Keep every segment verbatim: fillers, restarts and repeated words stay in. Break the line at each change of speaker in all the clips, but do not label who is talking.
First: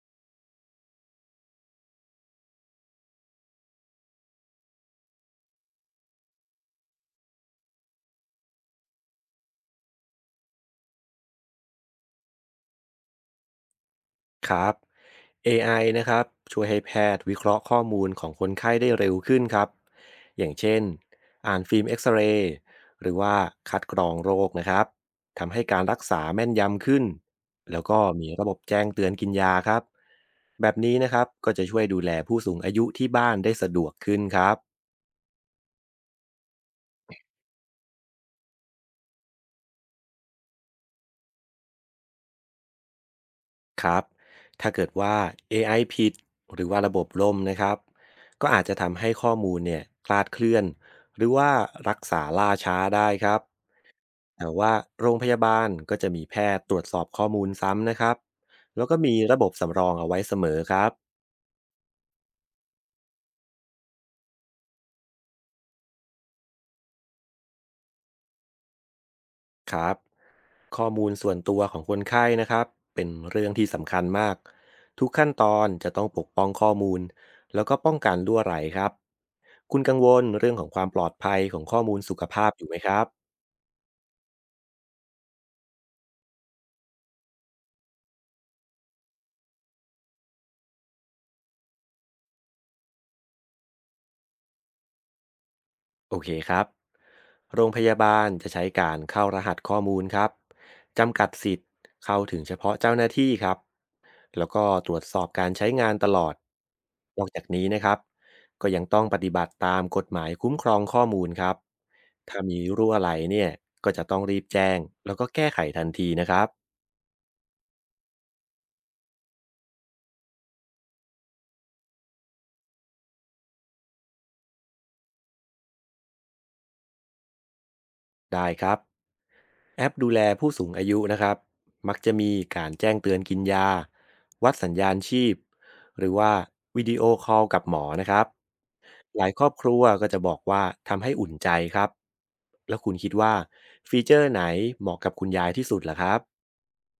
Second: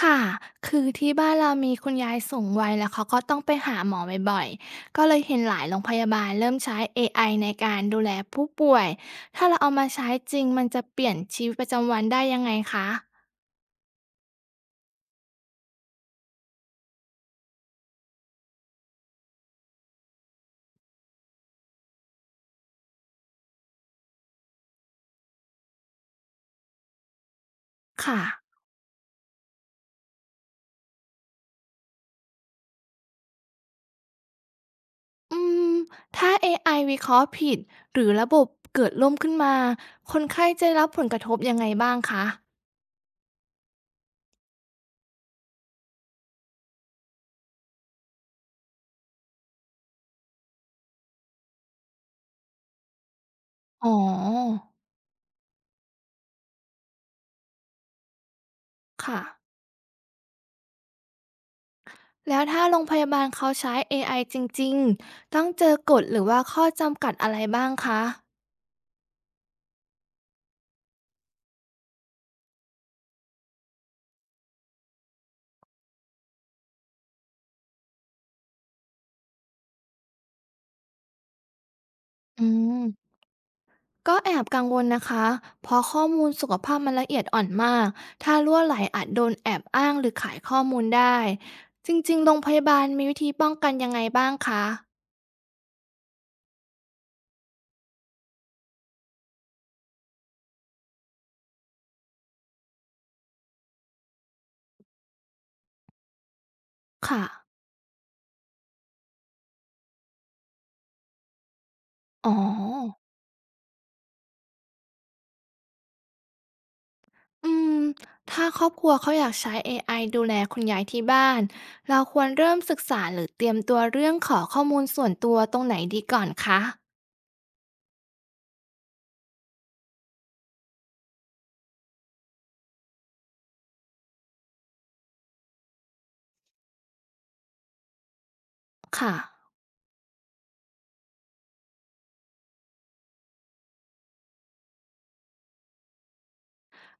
ค่ะ คือที่บ้านเรามีคุณยายสูงวัยแล้วเขาก็ต้องไปหาหมอบ่อยๆก็เลยเห็นหลายโรงพยาบาลเริ่มใช้ เอ ไอ ในการดูแลผู้ป่วย ถ้าเราเอามาใช้จริงมันจะเปลี่ยนชีวิตประจำวันได้ยังไงคะ
ครับ เอ ไอ นะครับช่วยให้แพทย์วิเคราะห์ข้อมูลของคนไข้ได้เร็วขึ้นครับอย่างเช่นอ่านฟิล์มเอ็กซเรย์หรือว่าคัดกรองโรคนะครับทำให้การรักษาแม่นยำขึ้นแล้วก็
ค่ะ
มีระบบแจ้งเตือนกินยาครับแบบนี้นะครับก็จะช่วยดูแลผู้สูงอายุที่บ้านได้สะดวกขึ้นครับ
อืม ถ้า เอ ไอ วิเคราะห์ผิดหรือระบบเกิดล่มขึ้นมา คนไข้จะรับผลกระทบยังไงบ้างคะ
ครับถ้าเกิดว่า เอ ไอ ผิดหรือว่าระบบล่มนะครับก็อาจจะทำให้ข้อมูลเนี่ยคลาดเคลื่อนหรือว่ารักษาล่าช้าได้ครับ
อ๋อ
แต่ว่าโรงพยาบาลก็จะมีแพทย์ตรวจสอบข้อมูลซ้ำนะครับแล้วก็มี
ค่ะ
ระบบสำรองเอาไว้เสมอครับ
แล้วถ้าโรงพยาบาลเขาใช้ เอ ไอ จริงๆต้องเจอกฎหรือว่าข้อจำกัดอะไรบ้างคะ
ครับข้อมูลส่วนตัวของคนไข้นะครับเป็นเรื่องที่สำคัญมากทุกขั้นตอนจะต้องปกป้องข้อมูลแล้วก็ป้องกันรั่วไหลครับคุณกังวลเรื่องของความปลอดภัยของข้อมูลสุข
อื
ภาพอยู่ไหมครั
ม
บ
ก็แอบกังวลนะคะเพราะข้อมูลสุขภาพมันละเอียดอ่อนมากถ้ารั่วไหลอาจโดนแอบอ้างหรือขายข้อมูลได้จริงๆโรงพยาบาลมีวิธีป้องกันยังไงบ้างคะ
โอเคครับ โรงพยาบาลจะใช้การเข้ารหัสข้อมูลครับจำกัดสิทธิ์เข้าถึงเฉพาะเจ้าหน้าที่ครับแล้วก็ตรวจสอบการใช้งานตลอดน
ค่ะ
อกจากนี้นะครับก็ยังต้องปฏิบัติตามกฎหมายคุ้มครองข้อมูลครับ
อ๋อ
ถ้ามีรั่วไหลเนี่ยก็จะต้องรีบแจ้งแล้วก็แก้ไขทันทีนะครับ
อืมถ้าครอบครัวเขาอยากใช้ เอ ไอ ดูแลคุณยายที่บ้านเราควรเริ่มศึกษาหรือเตรียมตัวเรื่องขอข้อมูลส่วนตัวตรงไหนดีก่อนคะ
ได้ครับแอปดูแลผู้สูงอายุนะครับมักจะมีการแจ้งเตือนกินยาวัดสัญญาณชีพหรือว่าวิดีโอคอลกับหมอนะครับ
ค่ะ
หลายครอบครัวก็จะบอกว่าทำให้อุ่นใจครับแล้วคุณคิดว่าฟีเจอร์ไหนเหมาะกับคุณยายที่สุดล่ะครับ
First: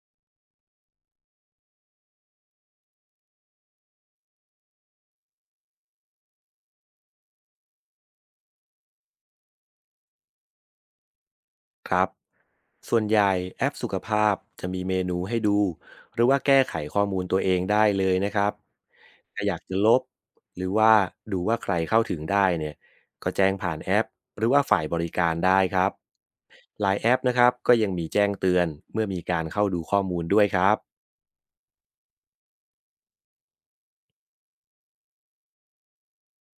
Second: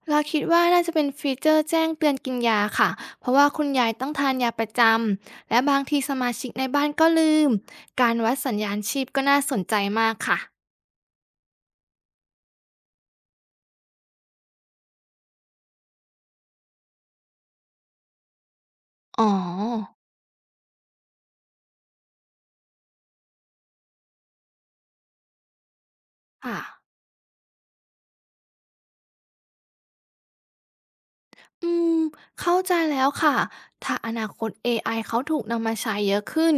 เราคิดว่าน่าจะเป็นฟีเจอร์แจ้งเตือนกินยาค่ะ เพราะว่าคุณยายต้องทานยาประจำ และบางทีสมาชิกในบ้านก็ลืม การวัดสัญญาณชีพก็น่าสนใจมากค่ะ
ครับส่วนใหญ่แอปสุขภาพจะมีเมนูให้ดูหรือว่าแก้ไขข้อมูลตัวเองได้เลยนะครับ
อ๋อ
ถ้าอยากจะลบหรือว่าดูว่าใครเข้าถึงได้เนี่ยก็แจ้งผ่านแอปหรือว่าฝ่ายบริการได้ครับ
ค่ะ
หลายแอปนะครับก็ยังมีแจ้งเตือนเมื่อมีการเข้าดูข้อมูลด้วยครับ
อืม เข้าใจแล้วค่ะ ถ้าอนาคต เอ ไอ เขาถูกนำมาใช้เยอะขึ้น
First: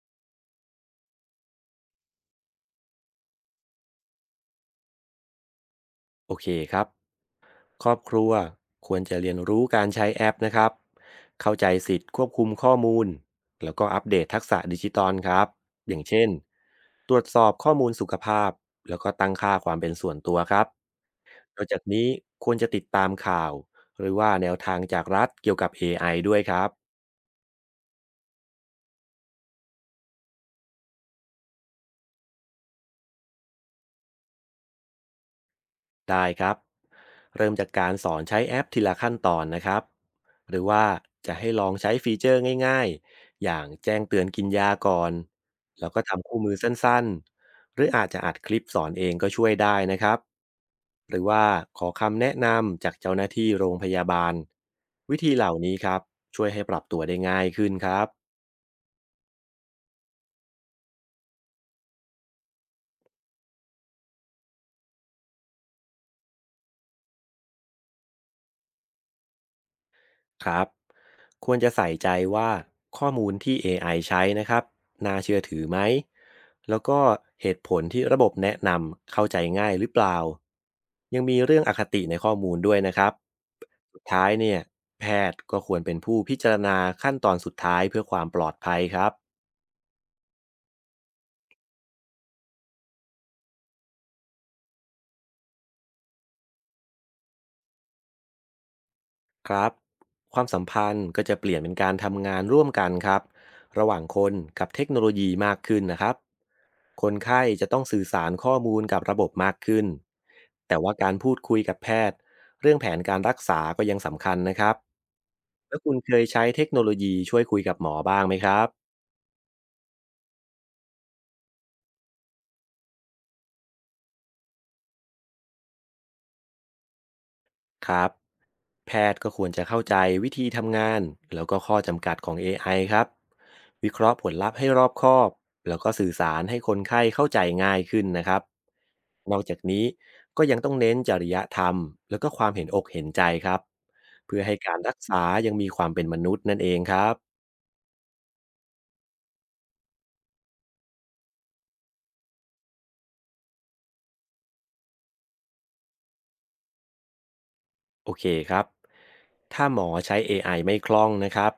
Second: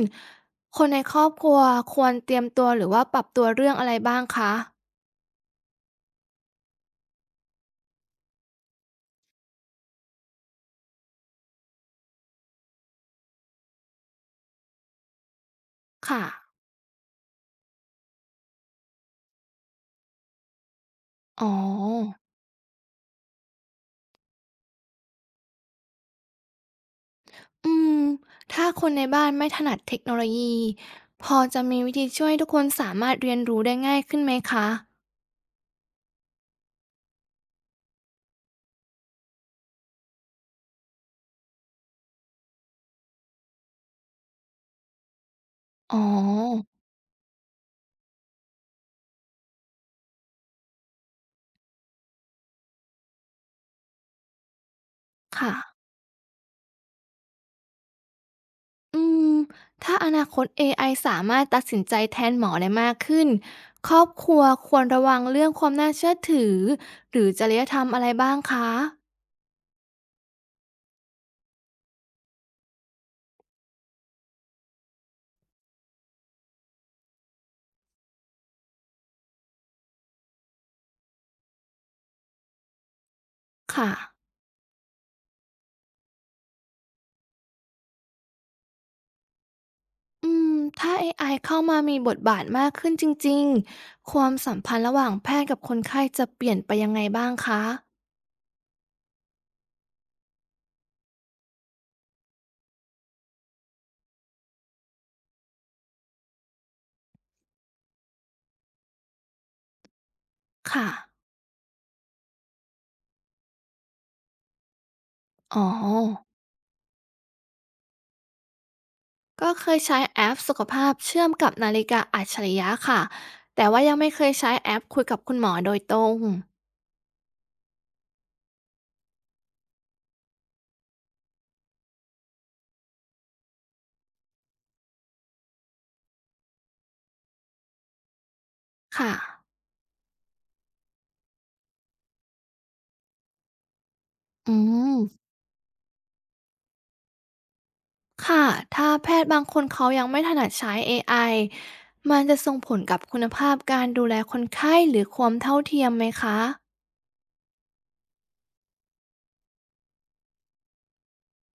คนในครอบครัวควรเตรียมตัวหรือว่าปรับตัวเรื่องอะไรบ้างคะ
โอเคครับ ครอบครัวควรจะเรียนรู้การใช้แอปนะครับ เข้าใจสิทธิ์ควบคุมข้อมูลแล้วก็อัปเดตทักษะดิจิตอลครับอย่าง
ค่ะ
เช่นตรวจสอบข้อมูลสุขภาพแล้วก็ตั้งค่าความเป็นส่วนตัวครับ
อ๋อ
นอกจากนี้ควรจะติดตามข่าวหรือว่าแนวทางจากรัฐเกี่ยวกับ เอ ไอ ด้วยครับ
อืมถ้าคนในบ้านไม่ถนัดเทคโนโลยีพอจะมีวิธีช่วยให้ทุกคนสามารถเรียนรู้ได้ง่ายขึ้นไหมคะ
ได้ครับเริ่มจากการสอนใช้แอปทีละขั้นตอนนะครับหรือว่าจะให้ลองใช้ฟีเจอร์ง่ายๆอย่างแจ้งเตือนกินยาก่อนแล้ว
อ๋อ
ก็ทำคู่มือสั้นๆหรืออาจจะอัดคลิปสอนเองก็ช่วยได้นะครับหรือว่าขอคำแนะนำจากเจ้าหน้าที่โรงพยาบาลวิธีเห
ค่ะ
ล่านี้ครับช่วยให้ปรับตัวได้ง่ายขึ้นครับ
อืมถ้าอนาคตเอไอสามารถตัดสินใจแทนหมอได้มากขึ้นครอบครัวควรระวังเรื่องความน่าเชื่อถือหรือจริยธรรมอะไรบ้างคะ
ครับควรจะใส่ใจว่าข้อมูลที่ เอ ไอ ใช้นะครับน่าเชื่อถือไหมแล้วก็เหตุผลที่ระบบแนะนำเข้าใจง่ายหรือเปล่ายังมีเรื่องอคติในข้อมูลด้วยนะครับ
ค่ะ
สุดท้ายเนี่ยแพทย์ก็ควรเป็นผู้พิจารณาขั้นตอนสุดท้ายเพื่อความปลอดภัยครับ
อืมถ้าเอไอเข้ามามีบทบาทมากขึ้นจริงๆความสัมพันธ์ระหว่างแพทย์กับคนไข้จะเปลี่ยนไปยังไงบ้างคะ
ครับความสัมพันธ์ก็จะเปลี่ยนเป็นการทำงานร่วมกันครับระหว่างคนกับเทคโนโลยีมากขึ้นนะครับ คนไข้จะต้องสื่อสารข้อมูลกับระบบมากขึ้นแต่
ค่ะ
ว่าการพูดคุยกับแพทย์เรื่องแผนการรักษาก็ยังสำคัญนะครับ
อ๋อ
แล้วคุณเคยใช้เทคโนโลยีช่วยคุยกับหมอบ้างไหมครับ
ก็เคยใช้แอปสุขภาพเชื่อมกับนาฬิกาอัจฉริยะค่ะ แต่ว่ายังไม่เคยใช้แอปคุยกับคุณหมอโดยตรง
ครับแพทย์ก็ควรจะเข้าใจวิธีทำงานแล้วก็ข้อจำกัดของ เอ ไอ ครับวิเคราะห์ผลลัพธ์ให้รอบคอบแล้วก็สื่อสารให้คนไข้เข้าใจง่ายขึ้นนะครับ
ค่ะ
นอกจากนี้ก็ยังต้องเน้นจริยธรรมแล้วก็ความเห็นอกเห็นใจครับเพื่อ
อื
ให้การ
ม
รักษายังมีความเป็นมนุษย์นั่นเองครับ
ค่ะ ถ้าแพทย์บางคนเขายังไม่ถนัดใช้เอไอมันจะส่งผลกับคุณภาพการดูแลคนไข้หรือความเท่าเทียมไหมคะ
โอเคครับถ้าหมอใช้ เอ ไอ ไอไม่คล่องนะครับ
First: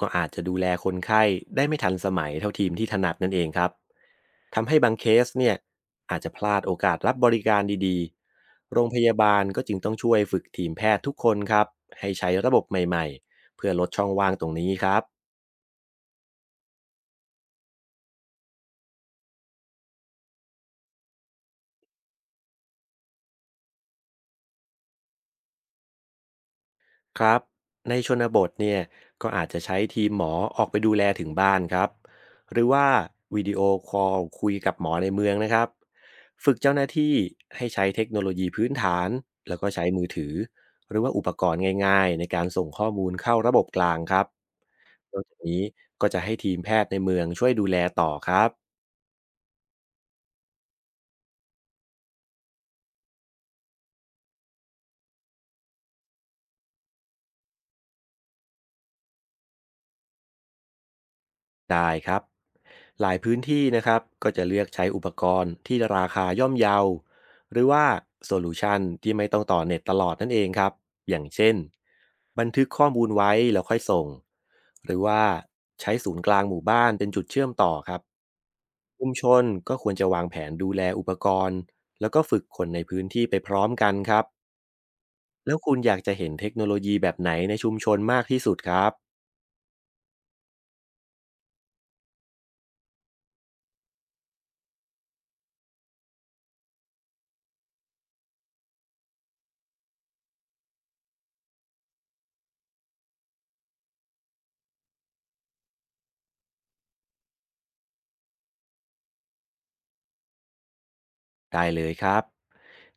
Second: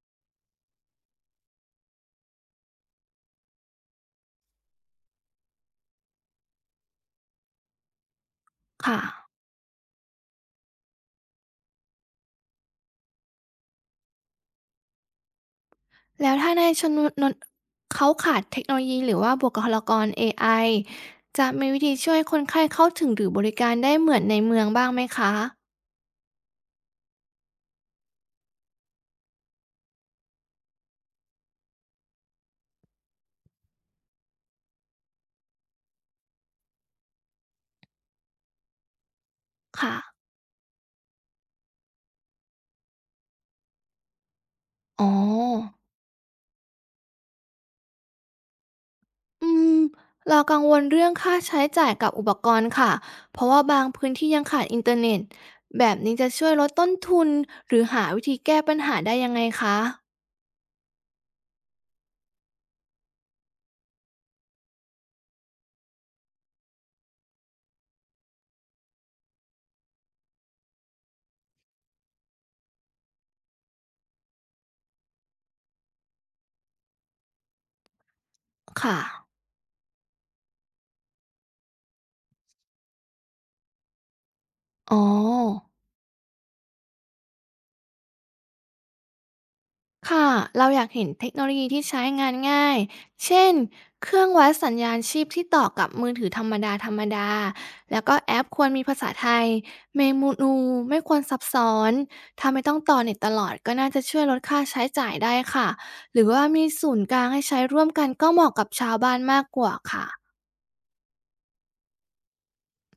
ก็อาจจะดูแลคนไข้ได้ไม่ทันสมัยเท่าทีมที่ถนัดนั่นเองครับทำให้บางเคสเนี่ยอาจจะพลาดโอกาสรับบริการดีๆโรงพ
ค่ะ
ยาบาลก็จึงต้องช่วยฝึกทีมแพทย์ทุกคนครับให้ใช้ระบบใหม่ๆเพื่อลดช่องว่างตรงนี้ครับ
แล้วถ้าในชนนนเขาขาดเทคโนโลยีหรือว่าบุคลากรเอไอจะมีวิธีช่วยคนไข้เข้าถึงหรือบริการได้เหมือนในเมืองบ้างไหมคะ
ครับในชนบทเนี่ยก็อาจจะใช้ทีมหมอออกไปดูแลถึงบ้านครับหรือว่าวิดีโอคอลคุยกับหมอในเมืองนะครับฝึกเจ้าหน้าที่ให้ใช้เทคโนโลยีพื้นฐานแล้วก็ใช้
ค่ะ
มือถือหรือว่าอุปกรณ์ง่ายๆในการส่งข้อมูลเข้าระบบกลางครับ
อ๋อ
นอกจากนี้ก็จะให้ทีมแพทย์ในเมืองช่วยดูแลต่อครับ
อืมเรากังวลเรื่องค่าใช้จ่ายกับอุปกรณ์ค่ะ เพราะว่าบางพื้นที่ยังขาดอินเทอร์เน็ต แบบนี้จะช่วยลดต้นทุนหรือหาวิธีแก้ปัญหาได้ยังไงคะ
ได้ครับหลายพื้นที่นะครับก็จะเลือกใช้อุปกรณ์ที่ราคาย่อมเยาหรือว่าโซลูชันที่ไม่ต้องต่อเน็ตตลอดนั่นเองครับอย่างเช่นบันทึกข้อมูลไว้แล้วค่อยส่งหรือว่าใช้ศูนย์กลางหมู่บ้านเป็นจุดเชื่อมต่อครับ
ค่ะ
ชุมชนก็ควรจะวางแผนดูแลอุปกรณ์แล้วก็ฝึกคนในพื้นที่ไปพร้อมกันครับ
อ๋อ
แล้วคุณอยากจะเห็นเทคโนโลยีแบบไหนในชุมชนมากที่สุดครับ
ค่ะ เราอยากเห็นเทคโนโลยีที่ใช้งานง่าย เช่น เครื่องวัดสัญญาณชีพที่ต่อกับมือถือธรรมดาธรรมดาแล้วก็แอปควรมีภาษาไทยเมนูไม่ควรซับซ้อน ถ้าไม่ต้องต่อเน็ตตลอดก็น่าจะช่วยลดค่าใช้จ่ายได้ค่ะ หรือว่ามีศูนย์กลางให้ใช้ร่วมกันก็เหมาะกับชาวบ้านมากกว่าค่ะ
ได้เลยครับ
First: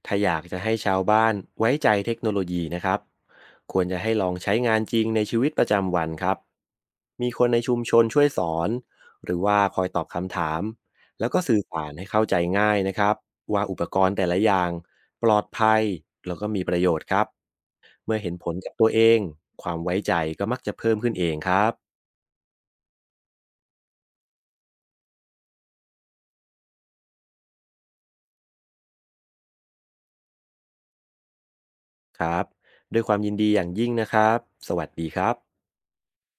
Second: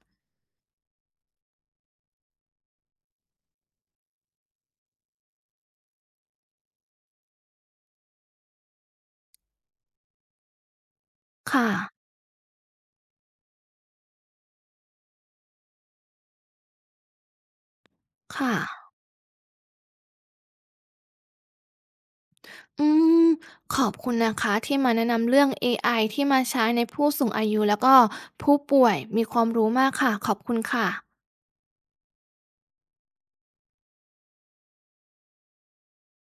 ถ้าอยากจะให้ชาวบ้านไว้ใจเทคโนโลยีนะครับควรจะให้ลองใช้งานจริงในชีวิตประจำวันครับ มีคนในชุมชนช่วยสอนหรือว่าคอยตอบคำถามแล้วก็สื่อ
ค่ะ
สารให้เข้าใจง่ายนะครับว่าอุปกรณ์แต่ละอย่างปลอดภัยแล้วก็มีประโยชน์ครับเมื่อเห็นผ
ค่ะ
ลกับตัวเองความไว้ใจก็มักจะเพิ่มขึ้นเองครับ
อืมขอบคุณนะคะที่มาแนะนำเรื่องเอไอที่มาใช้ในผู้สูงอายุแล้วก็ผู้ป่วยมีความรู้มากค่ะขอบคุณค่ะ
ครับด้วยความยินดีอย่างยิ่งนะครับสวัสดีครับ